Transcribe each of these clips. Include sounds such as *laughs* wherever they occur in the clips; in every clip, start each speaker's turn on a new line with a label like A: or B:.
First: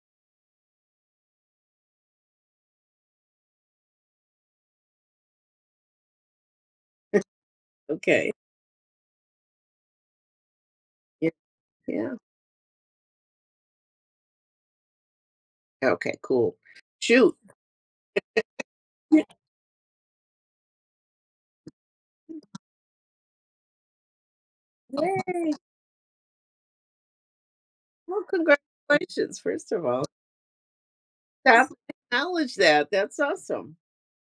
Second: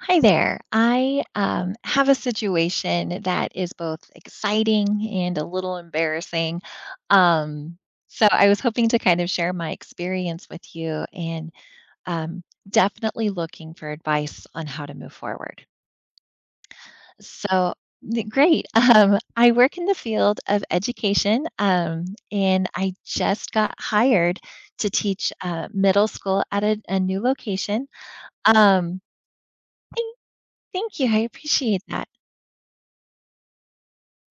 A: Hi there. I have a situation that is both exciting and a little embarrassing. Um, so
B: Okay.
A: I was hoping to kind of share my experience with you
B: Yeah.
A: and
B: Yeah.
A: um, definitely looking for advice on how to move forward.
B: Okay, cool. Shoot.
A: So great. *laughs*
B: Yay.
A: I work in the field of education, and I just got hired to teach middle school at a new location.
B: Well,
A: Um,
B: congratulations, first of all.
A: thank thank you. I
B: Stop and
A: appreciate that.
B: acknowledge that. That's awesome.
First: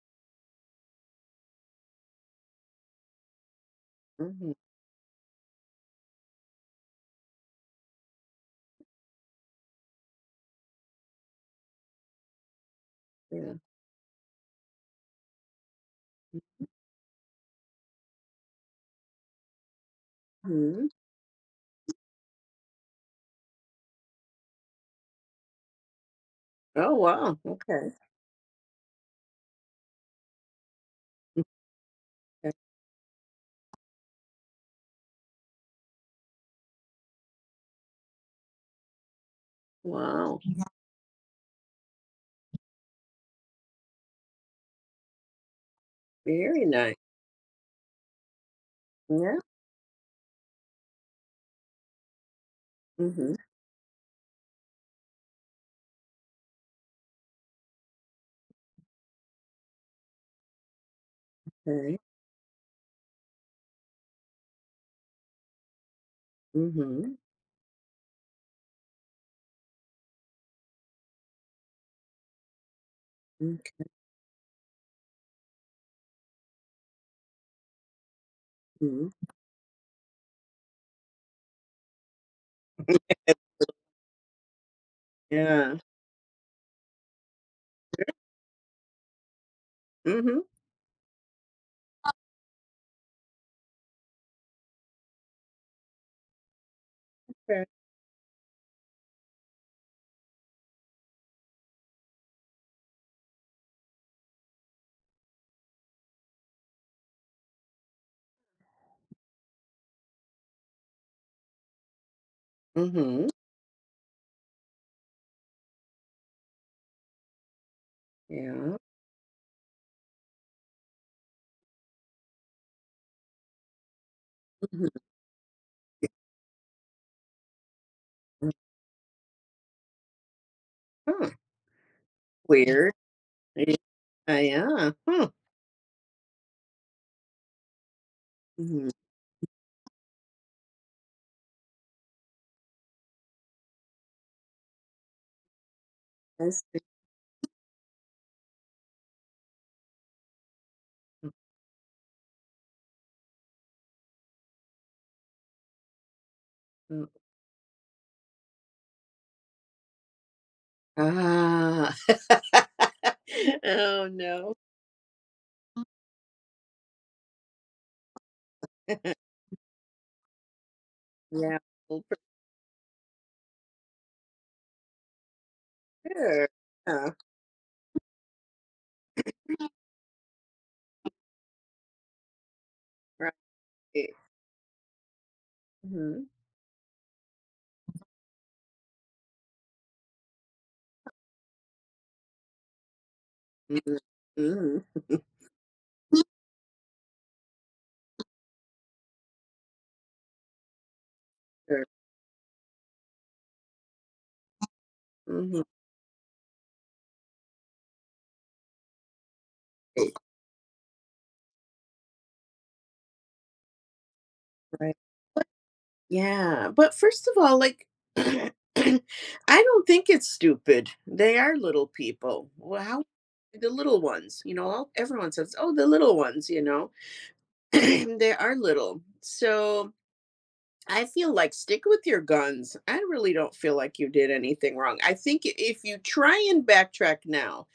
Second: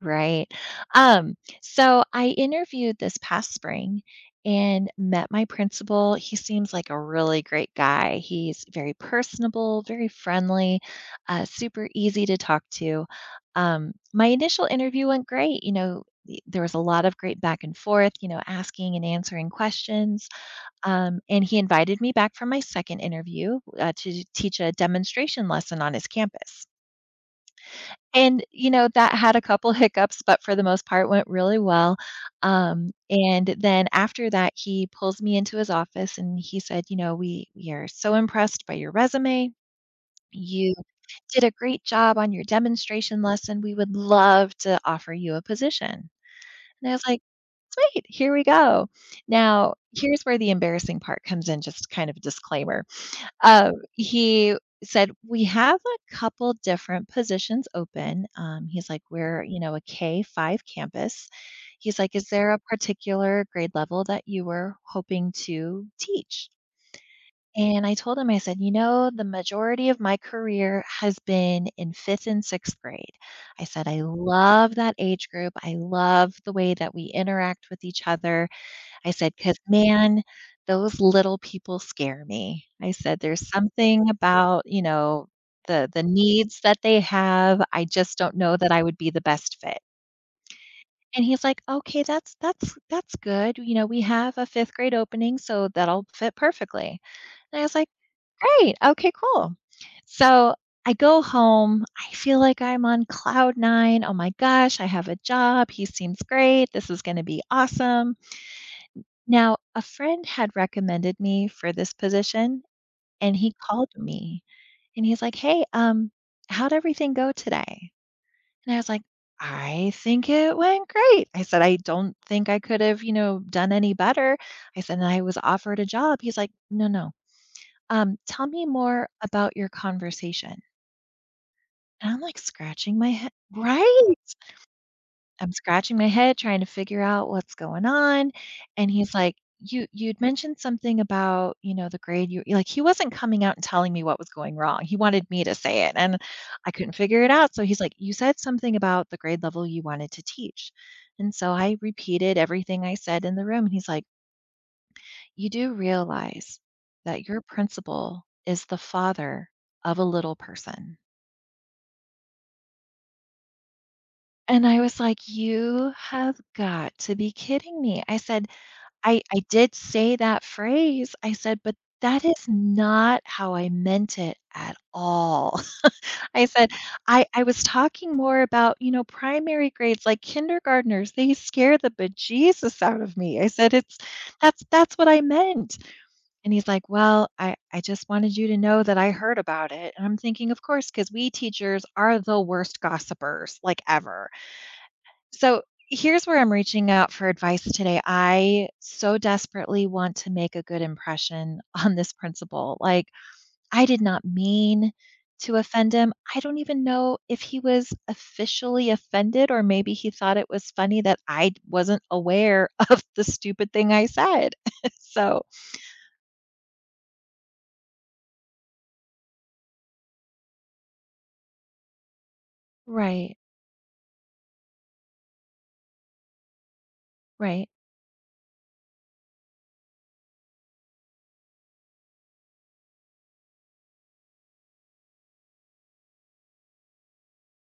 A: Right. Um, so I interviewed this past spring
B: Mhm,
A: and met my principal. He seems like a really great guy. He's very personable, very friendly, super easy to talk to.
B: yeah.
A: My initial interview went great. You know, there was a lot of great back and forth, you know, asking and answering questions.
B: Mhm.
A: And he invited me back for my second interview to teach a demonstration lesson on his campus.
B: Oh, wow. Okay.
A: And, you know, that had a couple *laughs* hiccups, but for the most part went really well.
B: Okay.
A: And then after that, he pulls me into his office and he said, you know, we are so impressed by your resume.
B: Wow.
A: You did a great job on your demonstration lesson. We would love to offer you a position.
B: Very
A: And I
B: nice.
A: was like, great, here we go.
B: Yeah.
A: Now, here's where the embarrassing part comes in, just kind of disclaimer.
B: mm
A: He said, "We have a couple different positions open." He's like, "We're, you know, a K-5 campus."
B: Mhm.
A: He's
B: Okay.
A: like, "Is there a particular grade level that you were hoping to teach?"
B: Mhm.
A: And I told him, I said, "You know, the majority of my career has been in 5th and 6th grade." I
B: mm
A: said, "I love that age group. I love the way that we interact with each other."
B: Mhm.
A: I said, "'Cause, man, those little people scare me." I said, "There's something about, you know,
B: Yeah.
A: the needs that they have, I just don't know that I would be the best fit."
B: Mhm.
A: And he's like, "Okay, that's good, you know, we have a 5th grade opening, so that'll fit perfectly." And I
B: Okay.
A: was like, "Great, okay, cool." So, I go home, I feel like I'm on cloud 9, "Oh my gosh, I have a job, he seems great, this is gonna be awesome." Now, a friend had recommended me for this position,
B: Mhm.
A: and he called me and he's like, "Hey, how'd everything go today?" And I
B: Yeah.
A: was like, "I think it went great." I said, "I don't think I could have, you know, done any better." I said,
B: Mhm.
A: "And I was offered a job." He's like, "No, no. Tell
B: Mm.
A: me more about your conversation."
B: Huh.
A: And I'm like
B: Weird.
A: scratching my head,
B: Yeah.
A: right?
B: Yeah. Huh.
A: I'm scratching my head trying to figure out what's going on, and
B: Mhm.
A: he's like, "You'd mentioned something about, you know, the grade you," like, he wasn't coming out and telling me what was going wrong, he wanted me to say it, and
B: I
A: I
B: see.
A: couldn't figure it out, so he's like, "You said something about the grade level you wanted to teach," and so I repeated everything I said in the room, and he's like, "You do realize
B: Mm.
A: that your principal is the father of a little person,"
B: Ah. *laughs* Oh, no.
A: and I was like, "You have got to be kidding me." I said I
B: *laughs*
A: I did say that phrase. I
B: Yeah,
A: said, "But
B: well, for
A: that is not how I meant it at all." *laughs* I
B: sure.
A: said,
B: Yeah,
A: "I was talking more about, you know, primary grades, like kindergartners, they scare the bejesus out of
B: right.
A: me." I said, "It's that's what I meant."
B: Mhm.
A: And he's like, "Well, I just wanted you to know that I heard about it." And I'm thinking, "Of course, because we teachers are the worst gossipers, like,
B: Mhm.
A: ever."
B: Mhm.
A: So here's where I'm reaching out for advice today. I so desperately want to make a good impression *laughs*
B: Sure.
A: on this principal. Like, I did not mean to
B: Mhm,
A: offend him. I don't even know if he was officially offended, or maybe he thought it was funny that wasn't aware *laughs* of the stupid thing I said.
B: right.
A: *laughs* So,
B: Yeah, but first of all, like, *clears throat* I don't think it's stupid. They are little people. Well, how
A: right,
B: the little ones, you know, all everyone says, "Oh, the little ones," you know?
A: right.
B: *clears throat* They are little. So I feel like stick with your guns. I really don't feel like you did anything wrong. I think I if you try and backtrack now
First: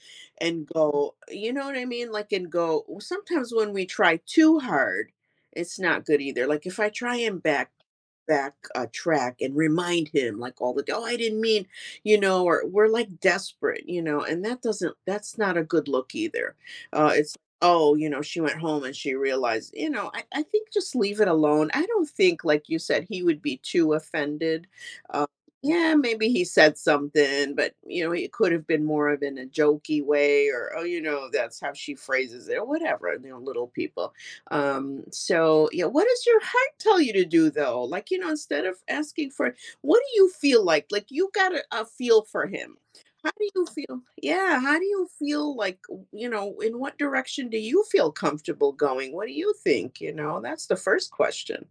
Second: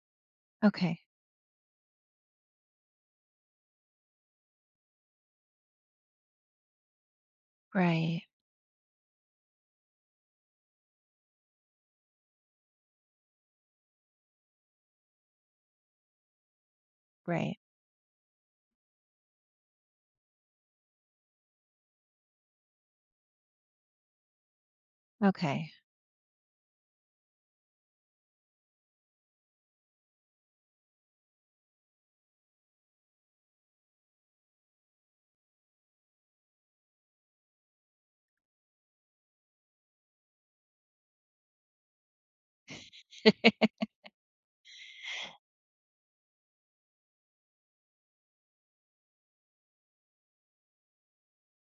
B: and
A: Okay,
B: go, you know what I mean? Like, and go w sometimes when we try too hard, it's not good either. Like, if I try and back
A: right,
B: back, track and remind him, like, all the, "Oh, I didn't mean," you know, or we're, like, desperate, you know, and that doesn't that's not a good look either. It's
A: right.
B: oh, you know, she went home and she realized, you know, I think just leave it alone. I don't think, like you said, he would be too offended.
A: Okay.
B: Yeah, maybe he said something, but, you know, it could have been more of in a jokey way or, oh, you know, that's how she phrases it or whatever, you know, little people. So, yeah, what does your heart tell you to do though? Like, you know, instead of asking for, what do you feel like? Like, you got a feel for him, how do you
A: *laughs*
B: feel? Yeah, how do you feel like, you know, in what direction do you feel comfortable going? What do you think? You know, that's the first question.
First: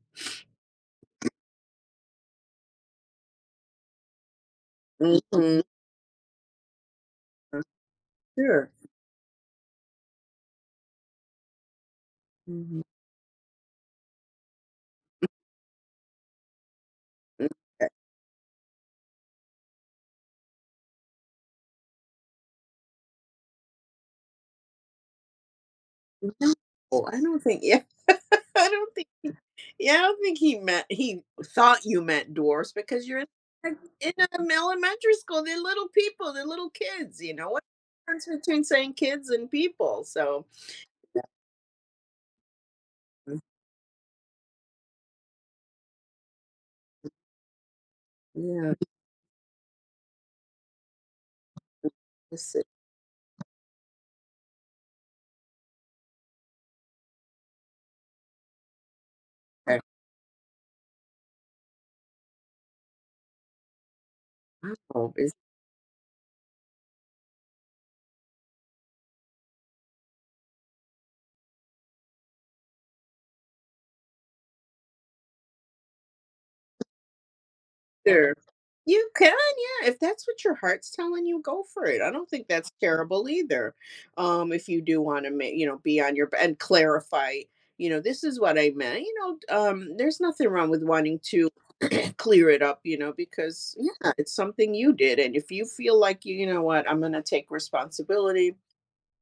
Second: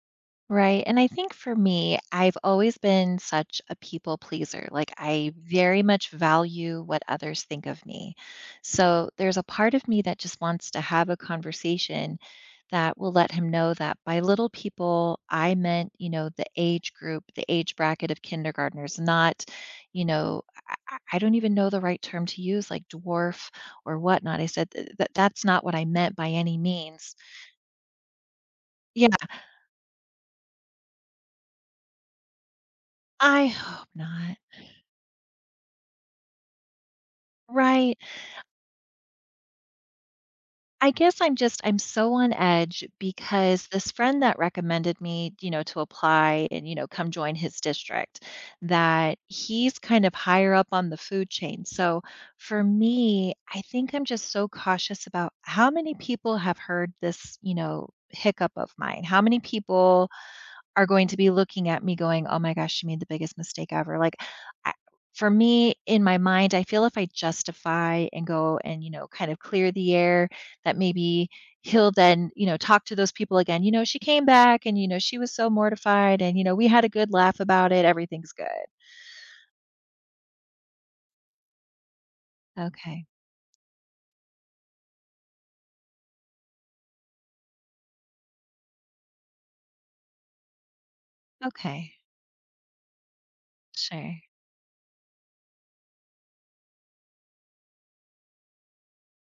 A: Right. And I think for me, I've always been such a people pleaser. Like, I
B: Mhm,
A: very much value what others think of me.
B: sure.
A: So, there's a part of me that just wants to have a conversation
B: Mhm.
A: that will let him know that by little people, I meant, you know, the age group, the age
B: Okay.
A: bracket of kindergartners, not, you know, I don't even know the right term to use, like dwarf or whatnot. I said that that's not what I meant by
B: No,
A: any means.
B: I don't think. Yeah, *laughs* I don't
A: Yeah,
B: think. Yeah, I don't think he meant. He thought you meant dwarfs because you're in
A: I
B: like,
A: hope
B: in
A: not.
B: elementary school. They're little people. They're little kids. You know what
A: Right.
B: difference between saying kids and people? So
A: I guess I'm just I'm so on edge
B: yeah,
A: because this friend that recommended me, you know, to apply and, you know, come join his district,
B: yeah.
A: that he's kind of higher up on the food chain. So
B: Just,
A: for
B: sit
A: me, I think I'm just so cautious about how many people have heard this, you know, hiccup of mine. How many
B: back.
A: people are going to be looking at me going, "Oh my gosh, you made the biggest mistake ever." Like, I, for me, in my mind, I feel if I justify and go and, you know, kind of clear the air, that maybe he'll then, you know, talk to those people again. You know, she came back and, you know, she was so mortified and, you know, we had a good laugh about it. Everything's
B: Sure.
A: good.
B: You can, yeah, if that's what your heart's telling you, go for it. I don't think that's
A: Okay.
B: terrible either. If you do wanna ma you know, be on your and clarify, you know, "This is what I meant," you know, there's nothing wrong with wanting to
A: Okay.
B: *clears throat* clear it up, you know, because, yeah,
A: Sure.
B: it's something you did, and if you feel like, you, "You know what, I'm gonna take responsibility."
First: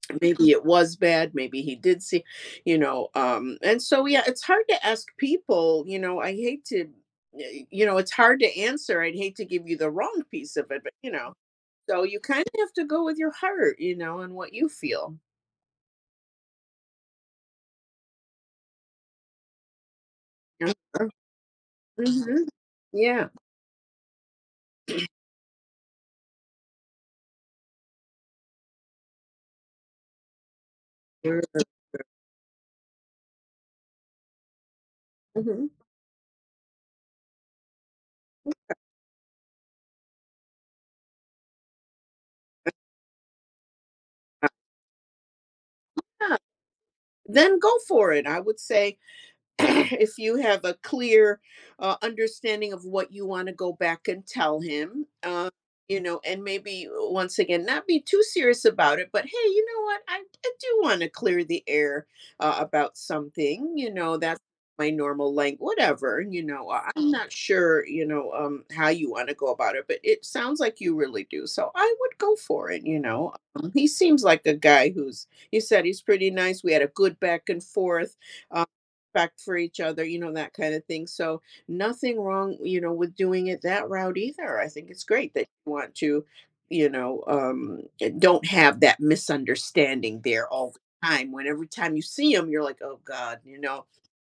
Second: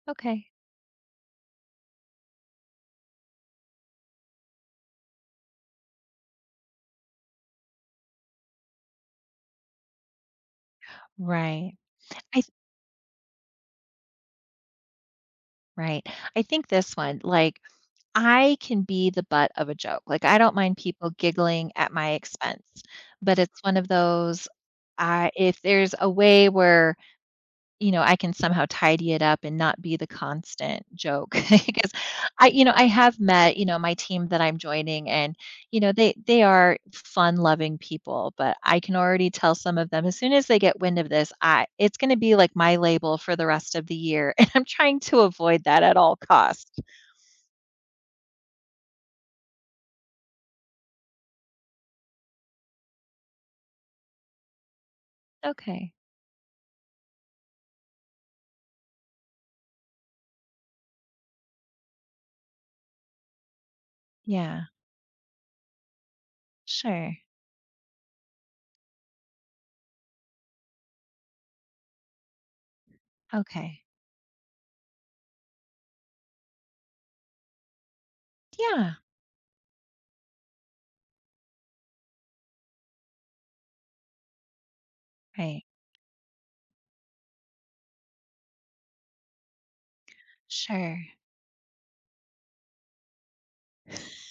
A: Okay.
B: Maybe it was bad, maybe he did see, you know, and so yeah, it's hard to ask people, you know, I hate to, you know, it's hard to answer, I'd hate to give you the wrong piece of it, but you know,
A: Right.
B: so you kind
A: I th-
B: of have to go with your heart, you know, and what you feel.
A: right. I think this one, like, I can be the butt of a joke, like, I don't
B: Mhm.
A: mind people giggling at my
B: Mhm.
A: expense,
B: Yeah.
A: but it's one of those, I if there's a way where, you know, I can somehow tidy it up and not be the constant joke, *laughs* because I you know, I have met, you know, my team that I'm joining and,
B: Mhm.
A: you know, they are fun-loving people, but I can already tell some of them, as soon as they get wind of this, I it's gonna be like my label for the rest of the year, *laughs* and I'm trying to avoid that at all
B: Yeah.
A: costs.
B: Then go for it, I would say. *clears throat* If you have a clear understanding of what you want to go back and tell him,
A: Okay.
B: you know, and maybe once again, not be too serious about it, but hey, you know what? I do want to clear the air about something, you know, that's
A: Yeah.
B: my normal language, whatever, you know, I'm
A: Sure.
B: not sure, you know, how you want to go about it, but it sounds like you really do. So I would go for it, you know.
A: Okay.
B: He seems like a guy who's, you said he's pretty nice. We had a good back and forth,
A: Yeah.
B: respect for each other, you know, that kind of thing. So nothing wrong, you know, with doing it that route either. I think it's great that
A: Right.
B: you want to, you know, don't have that misunderstanding there all
A: Sure.
B: the time. When every time you see them, you're like, oh God, you know,
A: *laughs*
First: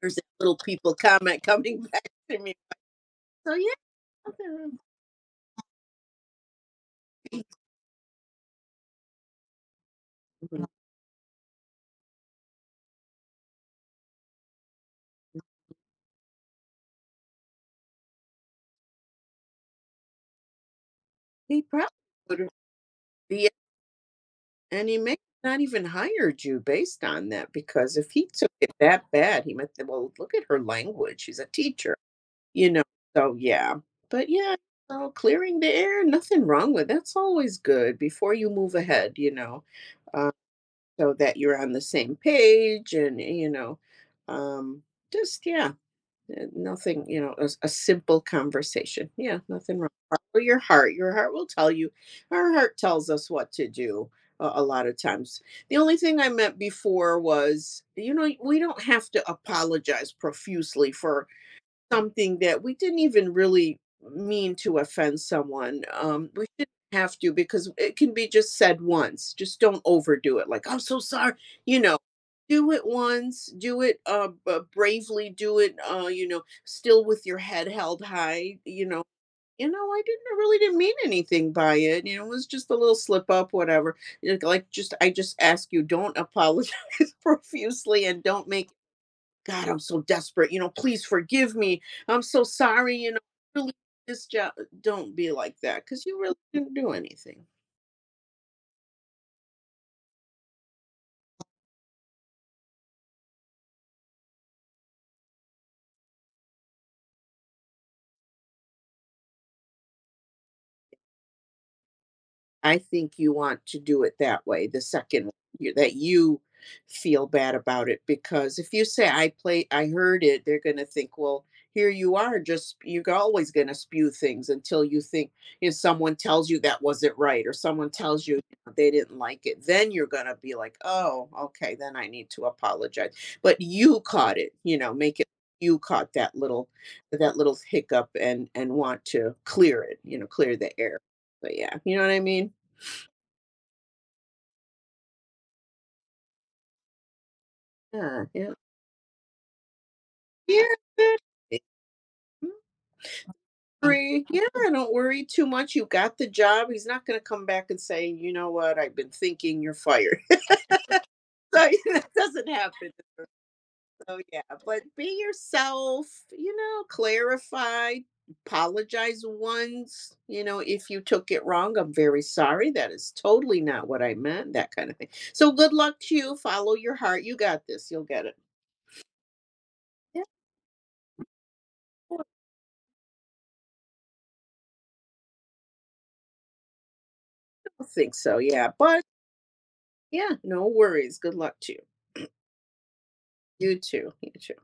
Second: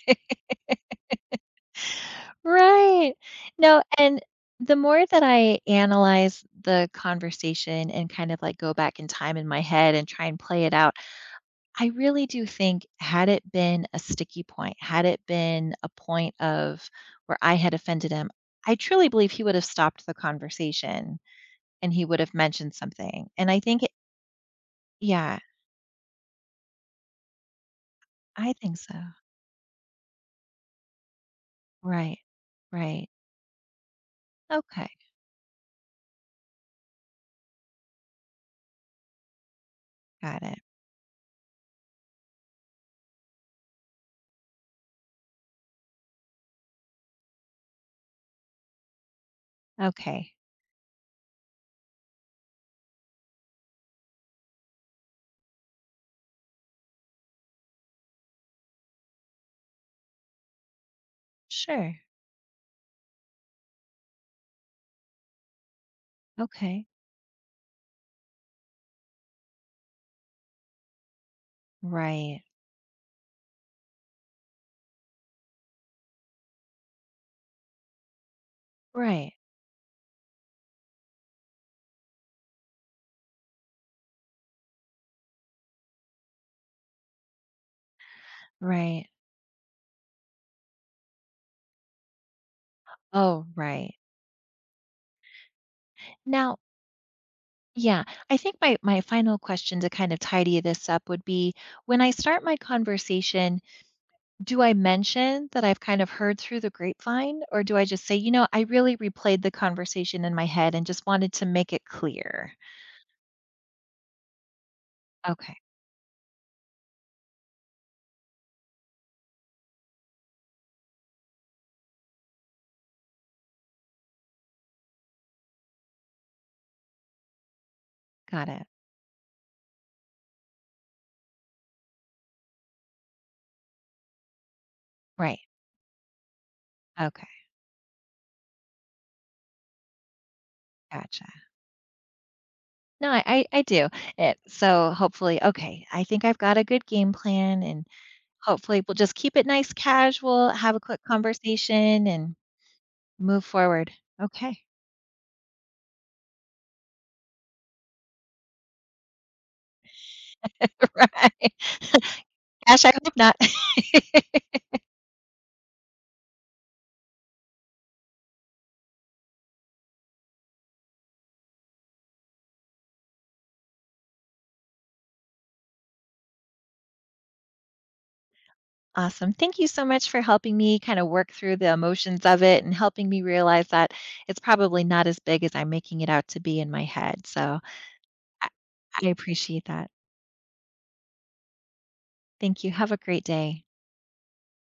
B: there's that little people comment coming *laughs* back to me.
A: Right.
B: So
A: No, and
B: yeah, they're-
A: the more that I analyze the conversation and kind of like go back in time in my head and try and play it out, I really do think had it been a sticky point, had it been a point of where I had offended him, I truly believe he would have stopped the conversation
B: he probably
A: and he would have
B: would have
A: mentioned something.
B: be
A: And I think it,
B: and he may
A: yeah,
B: not even hired you based on that because if he took
A: I
B: it
A: think so.
B: that bad, he might say, well, look at her language. She's a teacher.
A: Right.
B: You know,
A: Right.
B: so yeah. But yeah,
A: Okay.
B: so clearing the air, nothing wrong with that's always good before you move ahead, you know, uh,
A: Got it.
B: so that you're on the same page and, you know, um, just yeah, nothing, you know, a simple conversation. Yeah, nothing wrong.
A: Okay.
B: Follow your heart. Your heart will tell you. Our heart tells us what to do a lot of times. The only thing I meant before was, you know, we don't have to apologize profusely for
A: Sure.
B: something that we didn't even really mean to offend someone. We shouldn't
A: Okay.
B: have to because it can be just said once. Just don't overdo it. Like, I'm so sorry. You know,
A: Right.
B: do it once, do it b- bravely, do it, you know, still with your head held high, you know.
A: Right.
B: You know, I didn't I really didn't mean anything by it. You know, it was just a little slip up, whatever. Like, just I just ask you, don't apologize *laughs* profusely and don't make
A: Right.
B: God, I'm so desperate. You know, please forgive me. I'm so sorry. You know,
A: Oh,
B: really,
A: right.
B: this job. Don't be like that because you really
A: Now,
B: didn't do anything.
A: yeah, I think my final question to kind of tidy this up would be when I start my conversation, do I mention that I've kind of heard through the grapevine or do I just say, you know, I really replayed the conversation in my head and just wanted to make it clear?
B: I think you want to do it that way, the second one,
A: Okay.
B: you that you feel bad about it, because if you say, "I play I heard it," they're gonna think, "Well, here you are, just you're always gonna spew things until you think," if someone tells you that wasn't right or someone tells you
A: Got it.
B: they didn't like it, then you're gonna be like, "Oh, okay, then I need to apologize." But you caught it, you know, make it
A: Right.
B: you caught that
A: Okay.
B: little hiccup and want to clear it, you know, clear the air.
A: Gotcha.
B: But yeah, you know what I mean?
A: No, I do it. So hopefully, okay, I think I've got a good game plan and
B: Yeah, yeah.
A: hopefully, we'll just keep it nice casual,
B: Yeah,
A: have a quick
B: good.
A: conversation, and
B: Not
A: move forward.
B: worry. Yeah,
A: Okay.
B: I don't worry too much. You got the job. He's not gonna come back and say, "You know what? I've been thinking you're fired." *laughs*
A: *laughs* Right.
B: So, *laughs*
A: *laughs*
B: that doesn't
A: Gosh, I
B: happen.
A: hope not.
B: So, yeah,
A: *laughs*
B: but be yourself, you know, clarify, apologize once, you know, if you took it wrong, "I'm very sorry. That is totally not what I meant," that kinda thing. So, good luck to you. Follow your heart. You got this. You'll get it.
A: Awesome. Thank you so much for
B: Yeah,
A: helping me kind of work through the emotions
B: well,
A: of it and helping me realize that it's probably not as big as I'm making it out to be in my head. So
B: I don't think so,
A: I
B: yeah, but
A: I appreciate that.
B: yeah, no worries. Good luck to you.
A: Thank you. Have a great day.
B: You too. You too.